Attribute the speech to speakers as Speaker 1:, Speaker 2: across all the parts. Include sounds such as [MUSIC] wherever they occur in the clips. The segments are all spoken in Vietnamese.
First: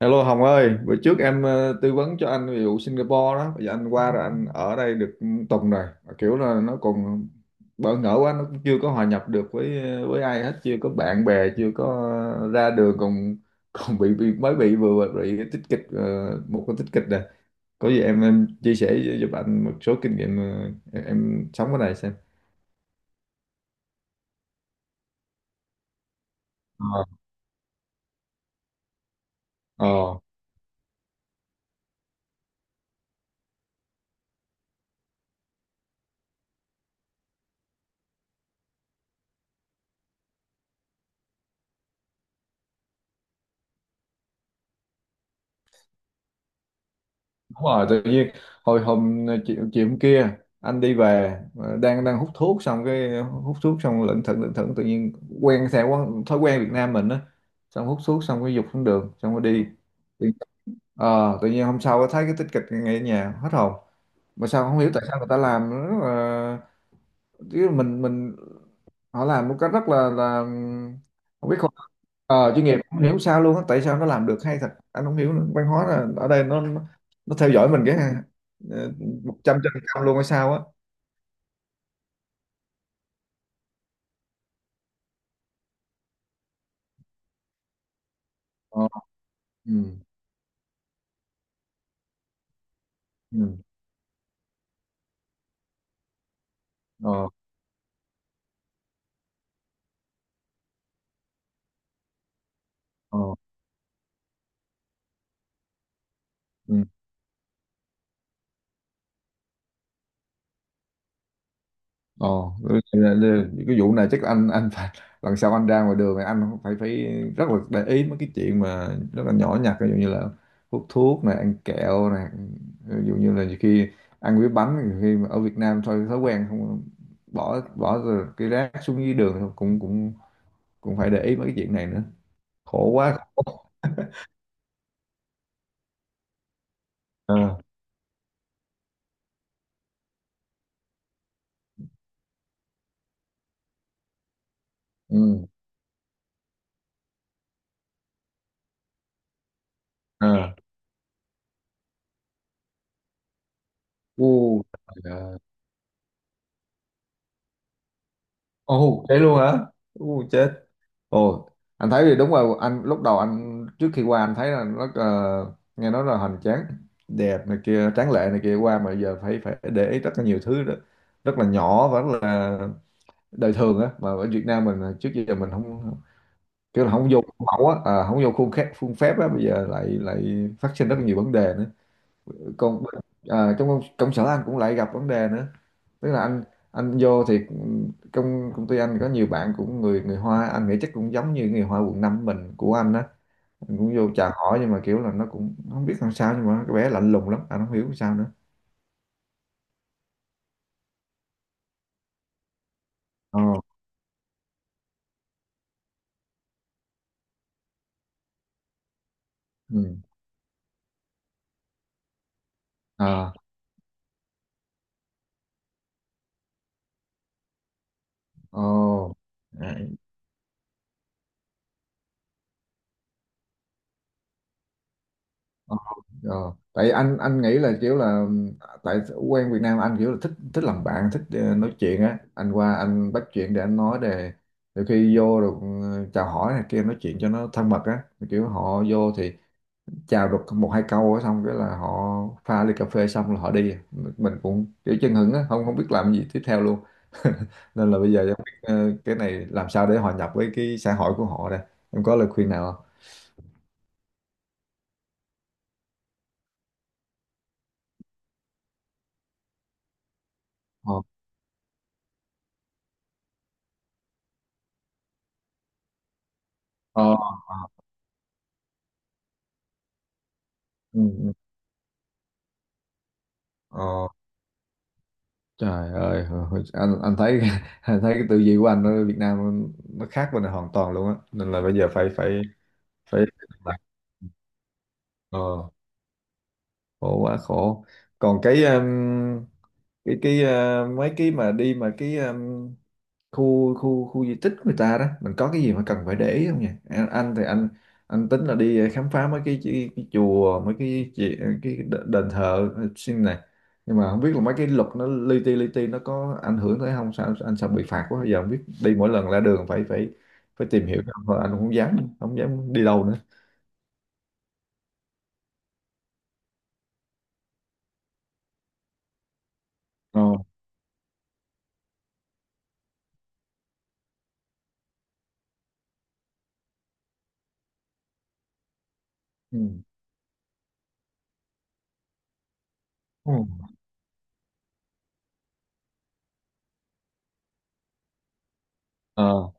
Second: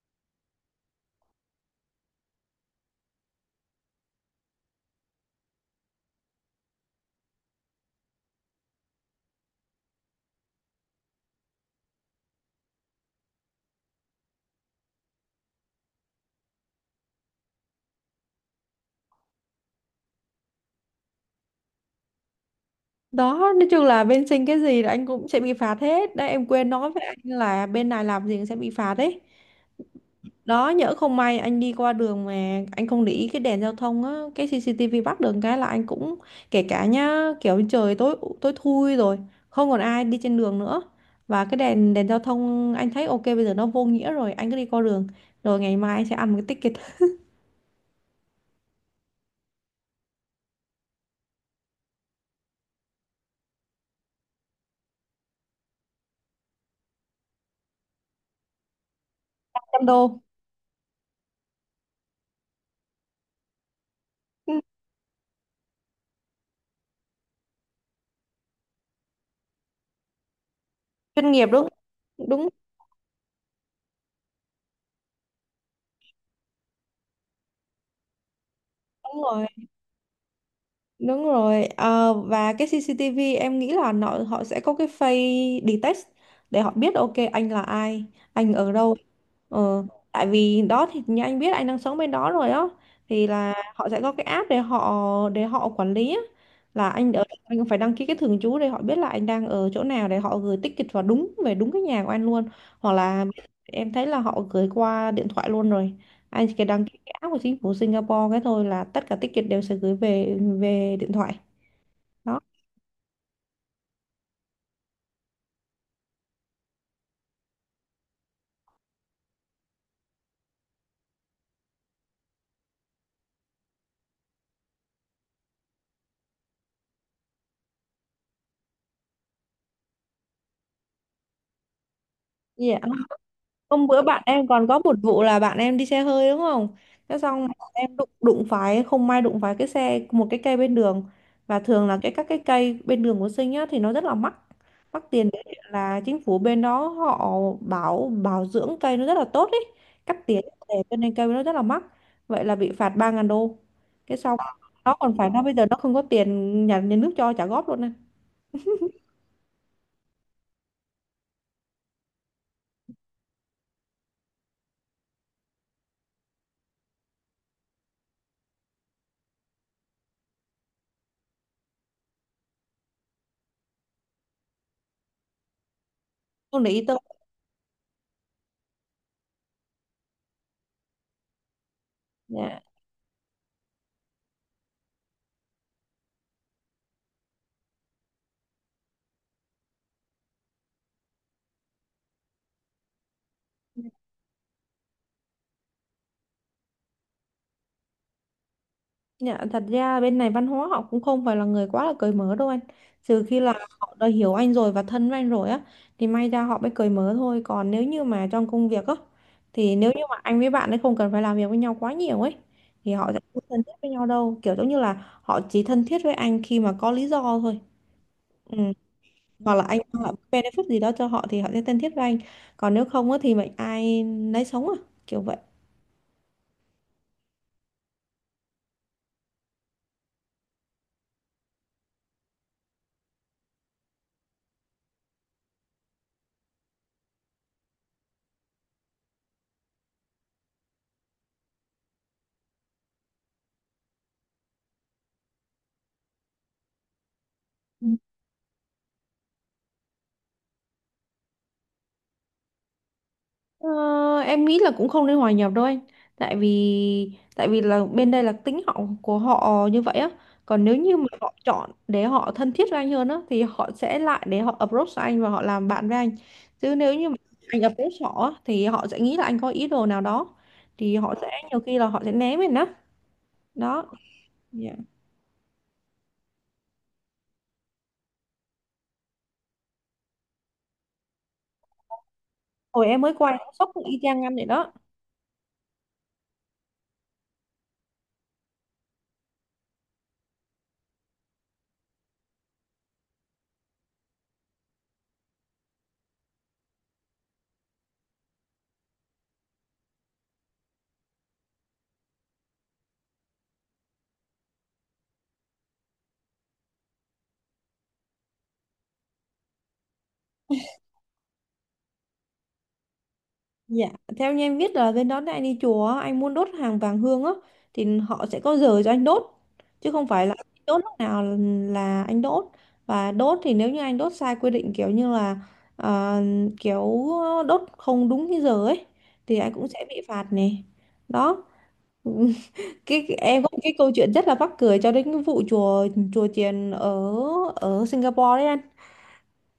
Speaker 1: Hello Hồng ơi, bữa trước em tư vấn cho anh về vụ Singapore đó, bây giờ anh qua rồi anh ở đây được tuần rồi. Mà kiểu là nó còn bỡ ngỡ quá, nó cũng chưa có hòa nhập được với với ai hết, chưa có bạn bè, chưa có ra đường còn [LAUGHS] còn bị mới bị vừa bị cái tích kịch, một cái tích kịch rồi. Có gì em chia sẻ giúp anh một số kinh nghiệm, em sống ở đây xem.
Speaker 2: Đó, nói chung là bên Sinh cái gì là anh cũng sẽ bị phạt hết đấy. Em quên nói với
Speaker 1: Ờ.
Speaker 2: anh là bên này làm gì cũng sẽ bị phạt đấy
Speaker 1: Ờ.
Speaker 2: đó. Nhỡ không may anh đi qua đường mà anh không để ý cái đèn giao thông á, cái CCTV bắt được cái là anh cũng kể cả nhá, kiểu trời tối tối thui rồi, không còn ai đi trên đường nữa và cái đèn đèn giao thông anh thấy ok bây giờ nó vô nghĩa rồi, anh cứ đi qua đường rồi ngày mai anh sẽ ăn một cái ticket
Speaker 1: Đúng rồi, tự nhiên hồi hôm chiều hôm kia anh đi về, ờ, đang đang hút thuốc xong cái hút thuốc xong lững thững tự nhiên quen theo quán, thói quen Việt Nam mình á, xong hút thuốc xong cái dục xuống đường xong rồi đi.
Speaker 2: trăm đô.
Speaker 1: Tự- tự nhiên hôm sau thấy cái tích kịch ngay ở nhà hết hồn, mà
Speaker 2: Ừ,
Speaker 1: sao không hiểu tại sao người ta làm nữa. Chứ mình họ làm một cách rất là
Speaker 2: chuyên nghiệp
Speaker 1: không biết
Speaker 2: đúng.
Speaker 1: không,
Speaker 2: Đúng.
Speaker 1: chuyên nghiệp không hiểu sao luôn á, tại sao nó làm được hay thật anh không hiểu nữa. Văn hóa là ở đây nó theo dõi mình cái
Speaker 2: Đúng
Speaker 1: một
Speaker 2: rồi.
Speaker 1: trăm phần trăm luôn hay sao á.
Speaker 2: Đúng rồi, và cái CCTV em nghĩ là nó, họ sẽ có cái face detect để họ biết ok anh là ai, anh ở
Speaker 1: Ờ.
Speaker 2: đâu.
Speaker 1: Ừ.
Speaker 2: Ờ, tại vì đó thì như anh biết anh đang sống bên đó rồi á, thì là
Speaker 1: Ừ.
Speaker 2: họ sẽ có cái app để họ quản lý á, là anh ở
Speaker 1: Ờ.
Speaker 2: anh phải đăng ký cái thường trú để họ biết là anh đang ở chỗ nào để họ gửi ticket vào đúng, về đúng cái nhà của anh luôn. Hoặc là
Speaker 1: Ờ.
Speaker 2: em thấy là họ gửi qua điện thoại luôn rồi, anh chỉ cần
Speaker 1: Ừ.
Speaker 2: đăng ký cái app của chính phủ Singapore cái thôi là tất cả ticket đều sẽ gửi về về điện thoại đó.
Speaker 1: Ồ, ừ, cái vụ này chắc anh phải lần sau anh ra ngoài đường thì anh phải phải rất là để ý mấy cái chuyện mà rất là nhỏ nhặt, ví dụ như là hút thuốc này, ăn kẹo này, ví dụ như là nhiều khi ăn cái bánh nhiều khi mà ở Việt Nam thôi thói quen không, bỏ bỏ rồi cái rác xuống dưới đường thôi, cũng cũng cũng phải để ý mấy cái chuyện này nữa.
Speaker 2: Yeah.
Speaker 1: Khổ quá.
Speaker 2: Hôm bữa bạn em còn có một vụ là bạn em đi xe hơi đúng không? Thế xong
Speaker 1: À.
Speaker 2: bạn em đụng đụng phải không may đụng phải cái xe một cái cây bên đường. Và thường là các cái cây bên đường của Sinh á thì nó rất là mắc, mắc tiền đấy,
Speaker 1: Ừ.
Speaker 2: là chính phủ bên đó họ bảo bảo dưỡng cây nó rất là tốt ấy, cắt tỉa
Speaker 1: À.
Speaker 2: để cho nên cây nó rất là mắc. Vậy là bị phạt 3.000 đô. Cái
Speaker 1: U.
Speaker 2: xong nó
Speaker 1: Trời
Speaker 2: còn phải,
Speaker 1: ơi.
Speaker 2: nó bây giờ nó không có tiền nhà, nhà nước cho trả góp luôn này.
Speaker 1: Ồ, thế luôn hả? U chết. Ồ, anh thấy thì đúng rồi, anh lúc đầu anh trước khi qua anh thấy là nó, nghe nói là hoành tráng, đẹp này kia, tráng lệ này kia, qua mà giờ phải phải để ý rất là nhiều thứ đó. Rất là nhỏ và rất là đời thường á, mà ở Việt Nam mình à, trước giờ mình không
Speaker 2: Không để ý
Speaker 1: kiểu là
Speaker 2: tới.
Speaker 1: không vô khuôn mẫu á, à, không vô khuôn phép á, bây giờ lại lại phát sinh rất là nhiều vấn đề nữa.
Speaker 2: Dạ.
Speaker 1: Còn à, trong công sở anh cũng lại gặp vấn đề nữa, tức là anh vô thì trong công ty anh có nhiều bạn cũng người người Hoa, anh nghĩ chắc cũng giống như người Hoa quận 5 mình của anh á, anh cũng vô chào hỏi nhưng mà kiểu là nó cũng không biết làm sao, nhưng mà cái bé lạnh lùng lắm anh không hiểu sao nữa.
Speaker 2: Dạ, thật ra bên này văn hóa họ cũng không phải là người quá là cởi mở đâu anh. Trừ khi
Speaker 1: Ồ.
Speaker 2: là, dạ, họ đã hiểu anh rồi và thân với anh rồi á, thì may ra họ mới cởi mở thôi. Còn nếu như mà trong công việc á, thì nếu
Speaker 1: Ừ.
Speaker 2: như mà anh với bạn ấy không cần phải làm việc với nhau quá nhiều ấy, thì họ sẽ
Speaker 1: Ờ.
Speaker 2: không thân thiết với nhau đâu. Kiểu giống như là họ chỉ thân thiết với anh khi mà có lý do thôi. Ừ.
Speaker 1: Ồ.
Speaker 2: Hoặc là anh mang lại benefit gì đó cho họ thì họ sẽ thân thiết với anh. Còn nếu không á, thì mệnh ai nấy sống à, kiểu vậy.
Speaker 1: Ờ. Ờ. Tại anh nghĩ là kiểu là, tại quen Việt Nam anh kiểu là thích thích làm bạn, thích, nói chuyện á, anh qua anh bắt chuyện để anh nói, để đôi khi vô được, chào hỏi này kia, nói chuyện cho nó thân mật á, kiểu họ vô thì chào được một hai câu á, xong cái là họ pha ly cà phê xong là họ đi, mình cũng kiểu chân hững á, không không biết làm gì tiếp theo luôn. [LAUGHS] Nên là bây giờ em biết, cái này làm sao để hòa nhập với cái xã hội của họ đây, em có lời khuyên nào không?
Speaker 2: Ờ, em nghĩ là cũng không nên hòa nhập đâu anh, tại vì là bên đây là tính họ của họ như vậy á. Còn nếu như
Speaker 1: Ờ.
Speaker 2: mà họ chọn để họ thân thiết với anh hơn á thì họ sẽ lại để họ approach anh và họ làm bạn với anh. Chứ nếu như mà
Speaker 1: Ờ.
Speaker 2: anh
Speaker 1: Ờ.
Speaker 2: approach họ á, thì họ sẽ nghĩ là anh có ý đồ nào đó, thì
Speaker 1: Ừ.
Speaker 2: họ sẽ
Speaker 1: Ừ.
Speaker 2: nhiều khi là họ sẽ né mình á. Đó.
Speaker 1: Ờ.
Speaker 2: Dạ.
Speaker 1: Trời ơi, anh thấy [LAUGHS] anh thấy cái tư duy của anh ở Việt Nam nó khác bên này hoàn toàn luôn á, nên là bây giờ phải phải
Speaker 2: Hồi em mới
Speaker 1: phải
Speaker 2: qua em cũng sốc y chang anh vậy đó.
Speaker 1: ờ, khổ quá khổ. Còn cái, cái mấy cái mà đi mà cái, khu khu khu di tích của người ta đó, mình có cái gì mà cần phải để ý không nhỉ anh? Anh thì anh anh tính là đi, khám phá mấy cái chùa, mấy cái, cái đền thờ, xin này, nhưng mà không biết là mấy cái luật nó li ti nó có ảnh hưởng tới không, sao anh sợ bị phạt quá, giờ không biết đi, mỗi lần ra đường phải phải phải tìm hiểu không. Thôi anh cũng không dám đi đâu nữa.
Speaker 2: Dạ, theo như em biết là bên đó anh đi chùa á, anh muốn đốt hàng vàng hương á, thì họ sẽ có giờ cho anh đốt, chứ không
Speaker 1: Ờ.
Speaker 2: phải là anh đốt lúc nào là anh đốt. Và đốt thì nếu như anh đốt sai quy định kiểu như là ờ, kiểu đốt không đúng cái giờ ấy, thì anh
Speaker 1: Ừ.
Speaker 2: cũng sẽ bị phạt này. Đó. [LAUGHS]
Speaker 1: Ờ.
Speaker 2: Em có một cái câu chuyện rất là mắc cười cho đến cái vụ chùa, chùa chiền ở ở Singapore đấy anh.
Speaker 1: Ờ.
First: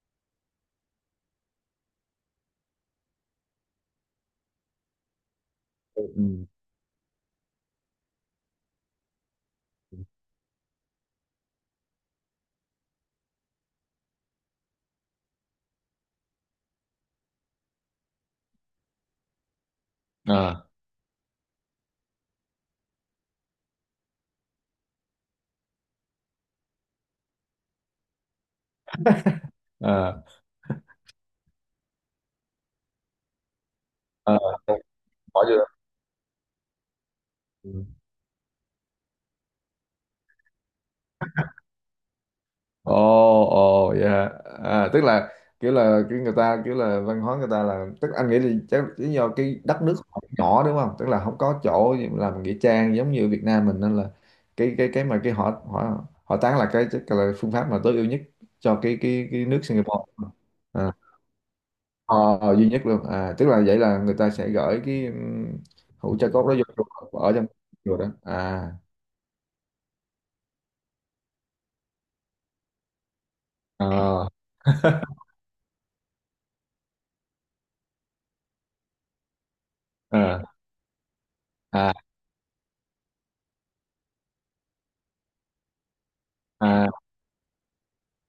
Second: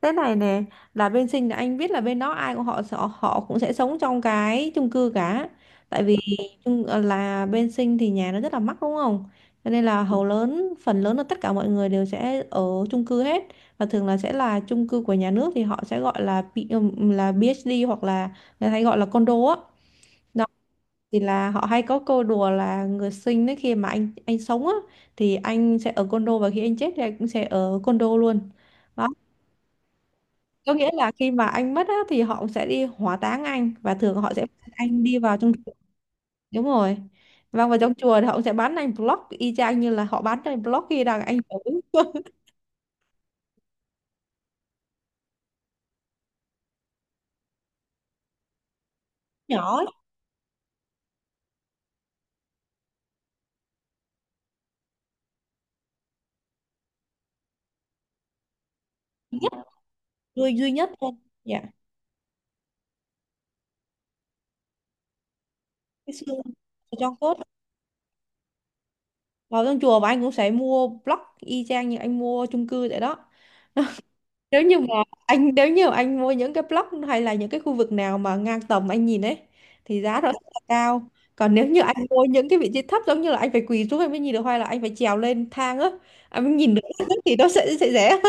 Speaker 2: Thế này nè, là bên Sinh là anh biết là bên đó ai của họ họ họ cũng sẽ sống trong cái chung cư cả. Tại
Speaker 1: Ừ.
Speaker 2: vì
Speaker 1: Ừ.
Speaker 2: là bên Sinh thì nhà nó rất là mắc đúng không? Cho nên là hầu lớn phần lớn là tất cả mọi người đều sẽ ở chung cư hết. Và thường là sẽ là chung cư của nhà nước thì họ sẽ gọi là là PhD, hoặc là người ta hay gọi là condo á. Đó,
Speaker 1: Ờ.
Speaker 2: thì là họ hay có câu đùa là người Sinh đấy, khi mà anh sống á thì anh sẽ ở condo, và khi anh chết thì anh cũng sẽ ở condo luôn. Đó,
Speaker 1: Ờ.
Speaker 2: có nghĩa là khi mà anh mất á, thì họ sẽ đi hỏa táng anh và thường họ
Speaker 1: Ờ.
Speaker 2: sẽ bắt anh đi vào
Speaker 1: Bỏ
Speaker 2: trong chùa. Đúng rồi. Vâng, vào trong
Speaker 1: vô.
Speaker 2: chùa thì họ sẽ bán anh block y chang như là họ bán cho anh blog khi đang anh ở. [LAUGHS]
Speaker 1: Ồ, ồ, dạ. À, tức là kiểu là, kiểu người ta, kiểu là văn hóa người ta là, tức anh nghĩ là chắc lý do cái
Speaker 2: Nhỏ.
Speaker 1: đất nước họ nhỏ đúng không? Tức là không có chỗ gì mà làm nghĩa trang giống như Việt Nam mình, nên là cái mà cái họ họ họ tán là cái chắc là phương pháp mà tối ưu nhất cho cái cái
Speaker 2: Duy
Speaker 1: cái
Speaker 2: nhất.
Speaker 1: nước Singapore.
Speaker 2: Duy duy nhất
Speaker 1: À,
Speaker 2: thôi. Dạ.
Speaker 1: ờ, duy nhất luôn. À, tức là vậy là người ta sẽ gửi cái,
Speaker 2: Cái
Speaker 1: hũ tro
Speaker 2: xương
Speaker 1: cốt đó vô
Speaker 2: ở trong
Speaker 1: chùa, ở
Speaker 2: cốt,
Speaker 1: trong chùa đó. À.
Speaker 2: vào trong chùa, và anh cũng sẽ mua block y chang như anh mua chung cư vậy đó.
Speaker 1: Ờ.
Speaker 2: Nếu như mà
Speaker 1: [LAUGHS]
Speaker 2: nếu như anh mua những cái block hay là những cái khu vực nào mà ngang tầm anh nhìn ấy, thì giá nó sẽ
Speaker 1: À.
Speaker 2: là cao. Còn nếu như
Speaker 1: À.
Speaker 2: anh mua những cái vị trí thấp giống như là anh phải quỳ xuống anh mới nhìn được, hay là anh phải trèo lên thang á anh mới nhìn được
Speaker 1: À.
Speaker 2: [LAUGHS] thì nó sẽ rẻ.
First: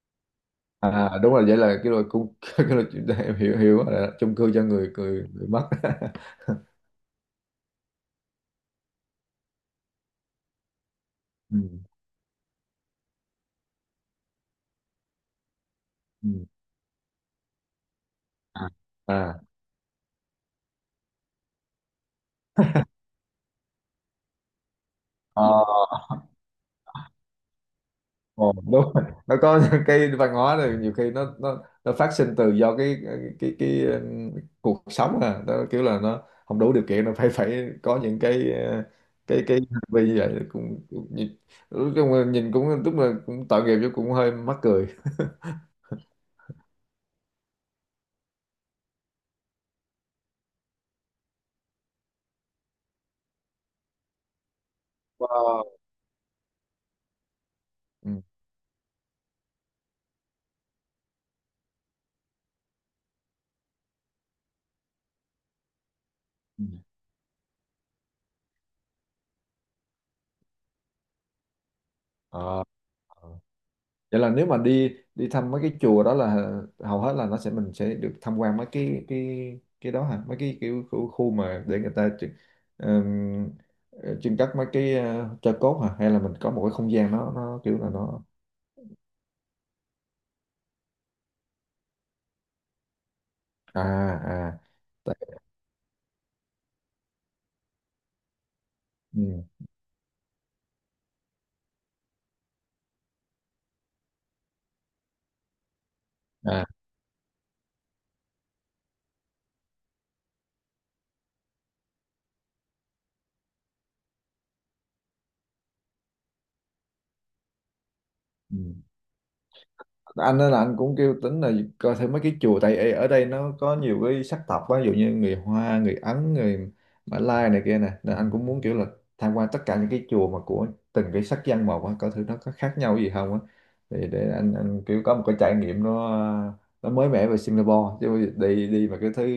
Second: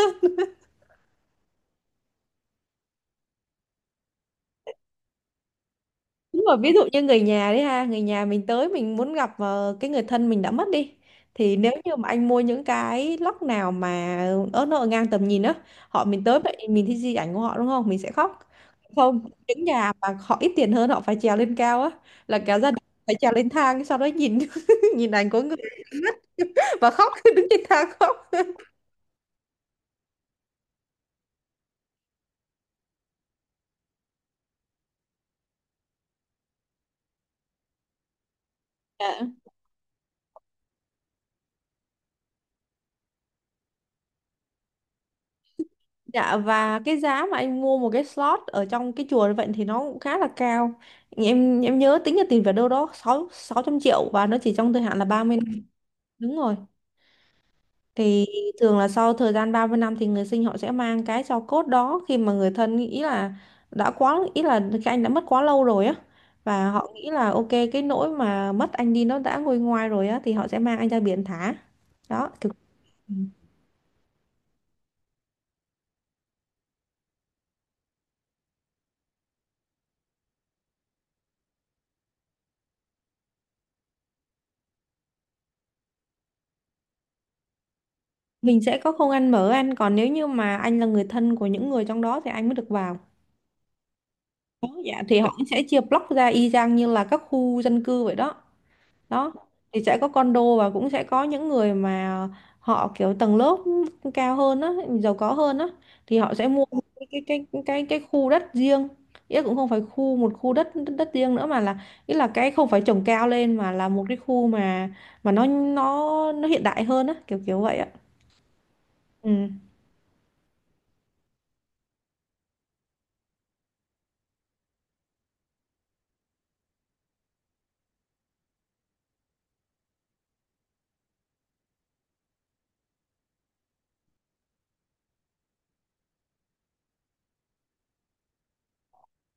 Speaker 1: À, đúng rồi, vậy là cái loại cung [LAUGHS] cái loại chuyện đó em hiểu hiểu rồi đó, chung cư cho người người người mất. [LAUGHS]
Speaker 2: Đúng rồi, ví dụ như người nhà đấy ha, người nhà mình tới mình muốn gặp ờ, cái người thân mình đã mất đi. Thì
Speaker 1: Ừ.
Speaker 2: nếu như mà anh mua những cái lóc nào mà ớt nó ở ngang tầm nhìn á, họ mình
Speaker 1: Ừ.
Speaker 2: tới vậy mình thấy di ảnh của họ đúng không? Mình sẽ khóc.
Speaker 1: À.
Speaker 2: Không,
Speaker 1: À.
Speaker 2: những nhà mà họ ít tiền hơn họ phải trèo lên cao á, là cả gia đình phải trèo lên thang sau đó nhìn [LAUGHS] nhìn ảnh của
Speaker 1: Ờ,
Speaker 2: người và khóc. [LAUGHS] Đứng trên thang khóc.
Speaker 1: ờ, đúng rồi. Nó có [LAUGHS] cái văn hóa này nhiều khi nó phát sinh từ do cái cuộc sống à đó, kiểu là nó không đủ điều kiện, nó phải phải có những cái, cái hành vi như vậy, cũng nhìn, nói chung là nhìn cũng tức là cũng tội nghiệp, chứ cũng hơi mắc cười.
Speaker 2: Dạ, và cái giá mà anh mua một cái slot ở trong cái chùa như vậy thì nó cũng khá là cao. Em nhớ tính ra tiền về đâu đó sáu 600 triệu, và nó chỉ trong thời hạn là 30 năm.
Speaker 1: Wow.
Speaker 2: Đúng rồi.
Speaker 1: Ừ.
Speaker 2: Thì thường là sau thời gian 30 năm thì người Sinh họ sẽ mang cái tro cốt đó, khi mà người thân nghĩ là đã quá, ý là cái anh đã mất quá lâu rồi á,
Speaker 1: Ừ.
Speaker 2: và họ nghĩ là ok cái nỗi mà mất anh đi nó đã nguôi ngoai rồi á, thì họ sẽ mang anh ra biển thả. Đó, kiểu
Speaker 1: Ờ. Ờ. Vậy là nếu mà đi đi thăm mấy cái chùa đó là, hầu hết là nó sẽ mình sẽ được tham quan mấy cái đó hả, mấy cái kiểu khu mà để người ta trưng-, ừm, trưng cất mấy cái, tro cốt hả, hay là mình có một cái không gian nó kiểu là nó.
Speaker 2: mình sẽ có không ăn mở anh, còn nếu như mà anh là người thân của những người trong đó thì anh mới được vào.
Speaker 1: À. À.
Speaker 2: Dạ,
Speaker 1: Tại.
Speaker 2: thì họ cũng sẽ chia block ra y chang như là các khu dân cư vậy đó. Đó,
Speaker 1: Ừ.
Speaker 2: thì sẽ có condo và cũng sẽ có những người mà họ kiểu tầng lớp cao hơn á, giàu có hơn á, thì họ sẽ mua
Speaker 1: À.
Speaker 2: cái cái cái khu đất riêng, ý là cũng không phải khu đất, đất riêng nữa, mà là ý là cái không phải trồng cao lên, mà là một cái khu mà nó hiện đại hơn á, kiểu kiểu vậy ạ.
Speaker 1: Ừ.
Speaker 2: Ừ.
Speaker 1: Anh nói là anh cũng kêu tính là coi thêm mấy cái chùa, tại ở ở đây nó có nhiều cái sắc tộc quá, ví dụ như người Hoa, người Ấn, người Mã Lai này kia nè, nên anh cũng muốn kiểu là tham quan tất cả những cái chùa mà của từng cái sắc dân một á, coi thử nó có khác nhau gì không á, thì để anh kiểu có một cái trải nghiệm nó mới mẻ về Singapore chứ, đi đi mà cái thứ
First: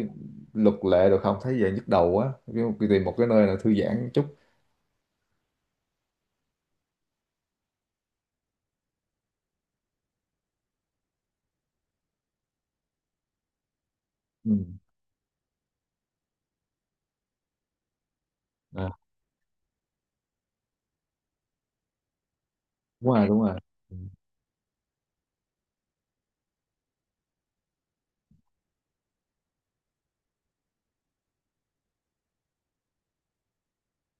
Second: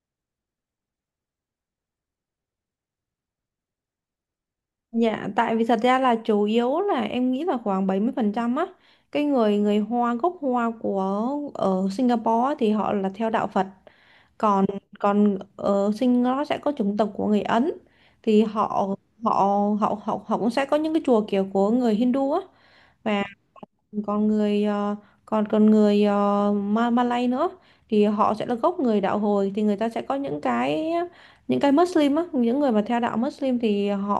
Speaker 1: luật lệ được không, thấy về nhức đầu quá, kiểu tìm một cái nơi là thư giãn chút.
Speaker 2: Dạ, tại vì thật ra là chủ yếu là em nghĩ là khoảng 70% á, cái người người Hoa, gốc Hoa của ở Singapore á, thì họ là theo đạo Phật.
Speaker 1: Ừ.
Speaker 2: Còn còn ở Singapore sẽ có chủng tộc của người Ấn, thì họ
Speaker 1: À,
Speaker 2: họ họ họ họ cũng sẽ có những cái chùa kiểu của người Hindu á.
Speaker 1: đúng
Speaker 2: Và
Speaker 1: rồi, đúng rồi. Ừ.
Speaker 2: còn còn người Malay nữa, thì họ sẽ là gốc người đạo Hồi, thì người ta sẽ có những cái, những cái Muslim á, những người mà theo đạo Muslim thì họ,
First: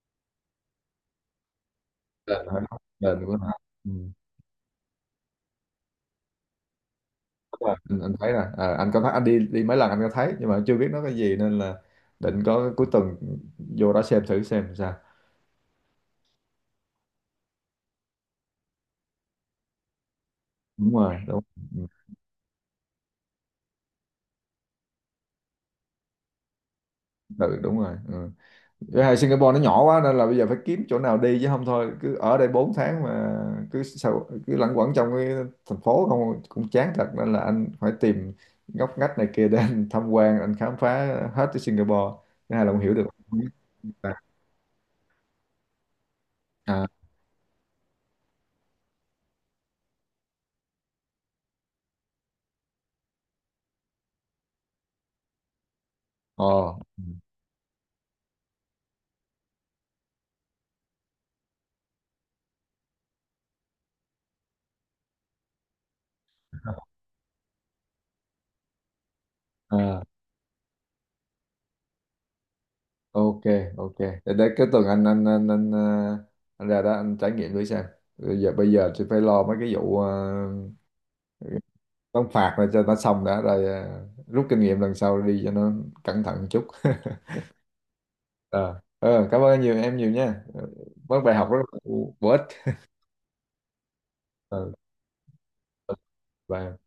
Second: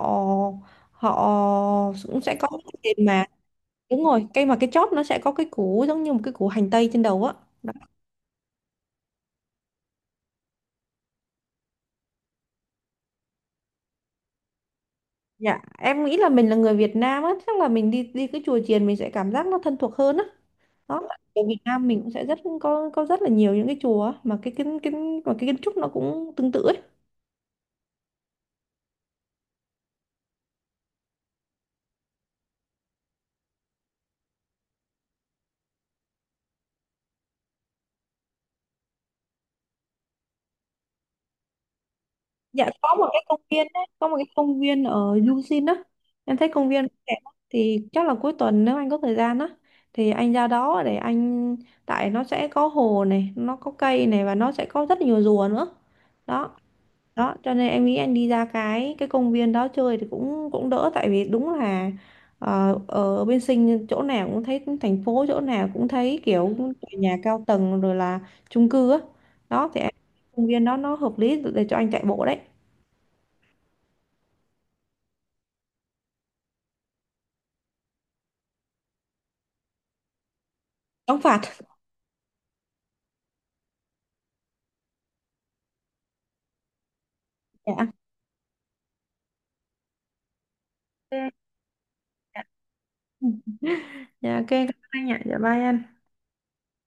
Speaker 2: họ cũng sẽ có
Speaker 1: Đền
Speaker 2: cái
Speaker 1: hả,
Speaker 2: tiền
Speaker 1: đền
Speaker 2: mà.
Speaker 1: của nó. Ừ.
Speaker 2: Đúng rồi, cái mà cái chóp nó sẽ có cái củ giống như một cái củ hành tây trên đầu á.
Speaker 1: Đúng
Speaker 2: Đó.
Speaker 1: rồi. Anh thấy rồi. Ờ, anh có thấy, anh đi đi mấy lần anh có thấy, nhưng mà chưa biết nó cái gì, nên là định có cuối tuần vô đó xem thử xem sao.
Speaker 2: Dạ em nghĩ là mình là người Việt Nam á, chắc là mình đi đi cái chùa chiền mình sẽ cảm giác nó thân thuộc hơn á.
Speaker 1: Đúng
Speaker 2: Đó,
Speaker 1: rồi,
Speaker 2: ở
Speaker 1: đúng.
Speaker 2: Việt Nam
Speaker 1: Ừ,
Speaker 2: mình cũng sẽ rất có rất là nhiều những cái chùa á, mà cái kiến kiến mà cái kiến trúc nó cũng tương tự ấy.
Speaker 1: tự đúng rồi. Ừ. Với hai Singapore nó nhỏ quá, nên là bây giờ phải kiếm chỗ nào đi, chứ không thôi cứ ở đây 4 tháng mà cứ sao cứ lẩn quẩn trong cái thành phố không cũng chán thật, nên là anh phải tìm ngóc ngách này kia để [LAUGHS] anh tham quan, anh khám phá hết cái Singapore, cái này
Speaker 2: Dạ
Speaker 1: là cũng hiểu
Speaker 2: có
Speaker 1: được.
Speaker 2: một cái công viên đấy, có một cái công viên ở Yuzin á. Em thấy công viên
Speaker 1: À.
Speaker 2: đẹp lắm. Thì chắc là cuối tuần nếu anh có thời gian á thì anh ra đó để anh, tại nó sẽ có hồ này, nó có cây này, và nó sẽ có rất nhiều rùa nữa.
Speaker 1: Ồ.
Speaker 2: Đó, đó cho nên em nghĩ anh đi ra cái công viên đó chơi thì cũng cũng đỡ, tại vì đúng là ở bên Sinh chỗ nào cũng thấy thành phố, chỗ nào cũng thấy kiểu tòa nhà cao tầng rồi là chung cư á. Đó thì em-
Speaker 1: À.
Speaker 2: công viên đó nó hợp lý để cho anh chạy bộ đấy.
Speaker 1: Ok. Ok, để cái tuần anh anh ra đó anh trải nghiệm thử xem. Bây giờ thì phải lo mấy cái vụ,
Speaker 2: Đóng phạt.
Speaker 1: đóng phạt rồi cho nó xong đã, rồi, rút kinh nghiệm lần sau đi cho nó cẩn thận một chút. [LAUGHS]
Speaker 2: Dạ.
Speaker 1: Ờ, ờ, cảm ơn nhiều em nhiều nha, mất
Speaker 2: Ok.
Speaker 1: bài học rất là bổ
Speaker 2: Dạ.
Speaker 1: ích.
Speaker 2: Ừ. Dạ, ok, cảm
Speaker 1: Ờ,
Speaker 2: ơn anh ạ. Dạ bye anh.
Speaker 1: bye.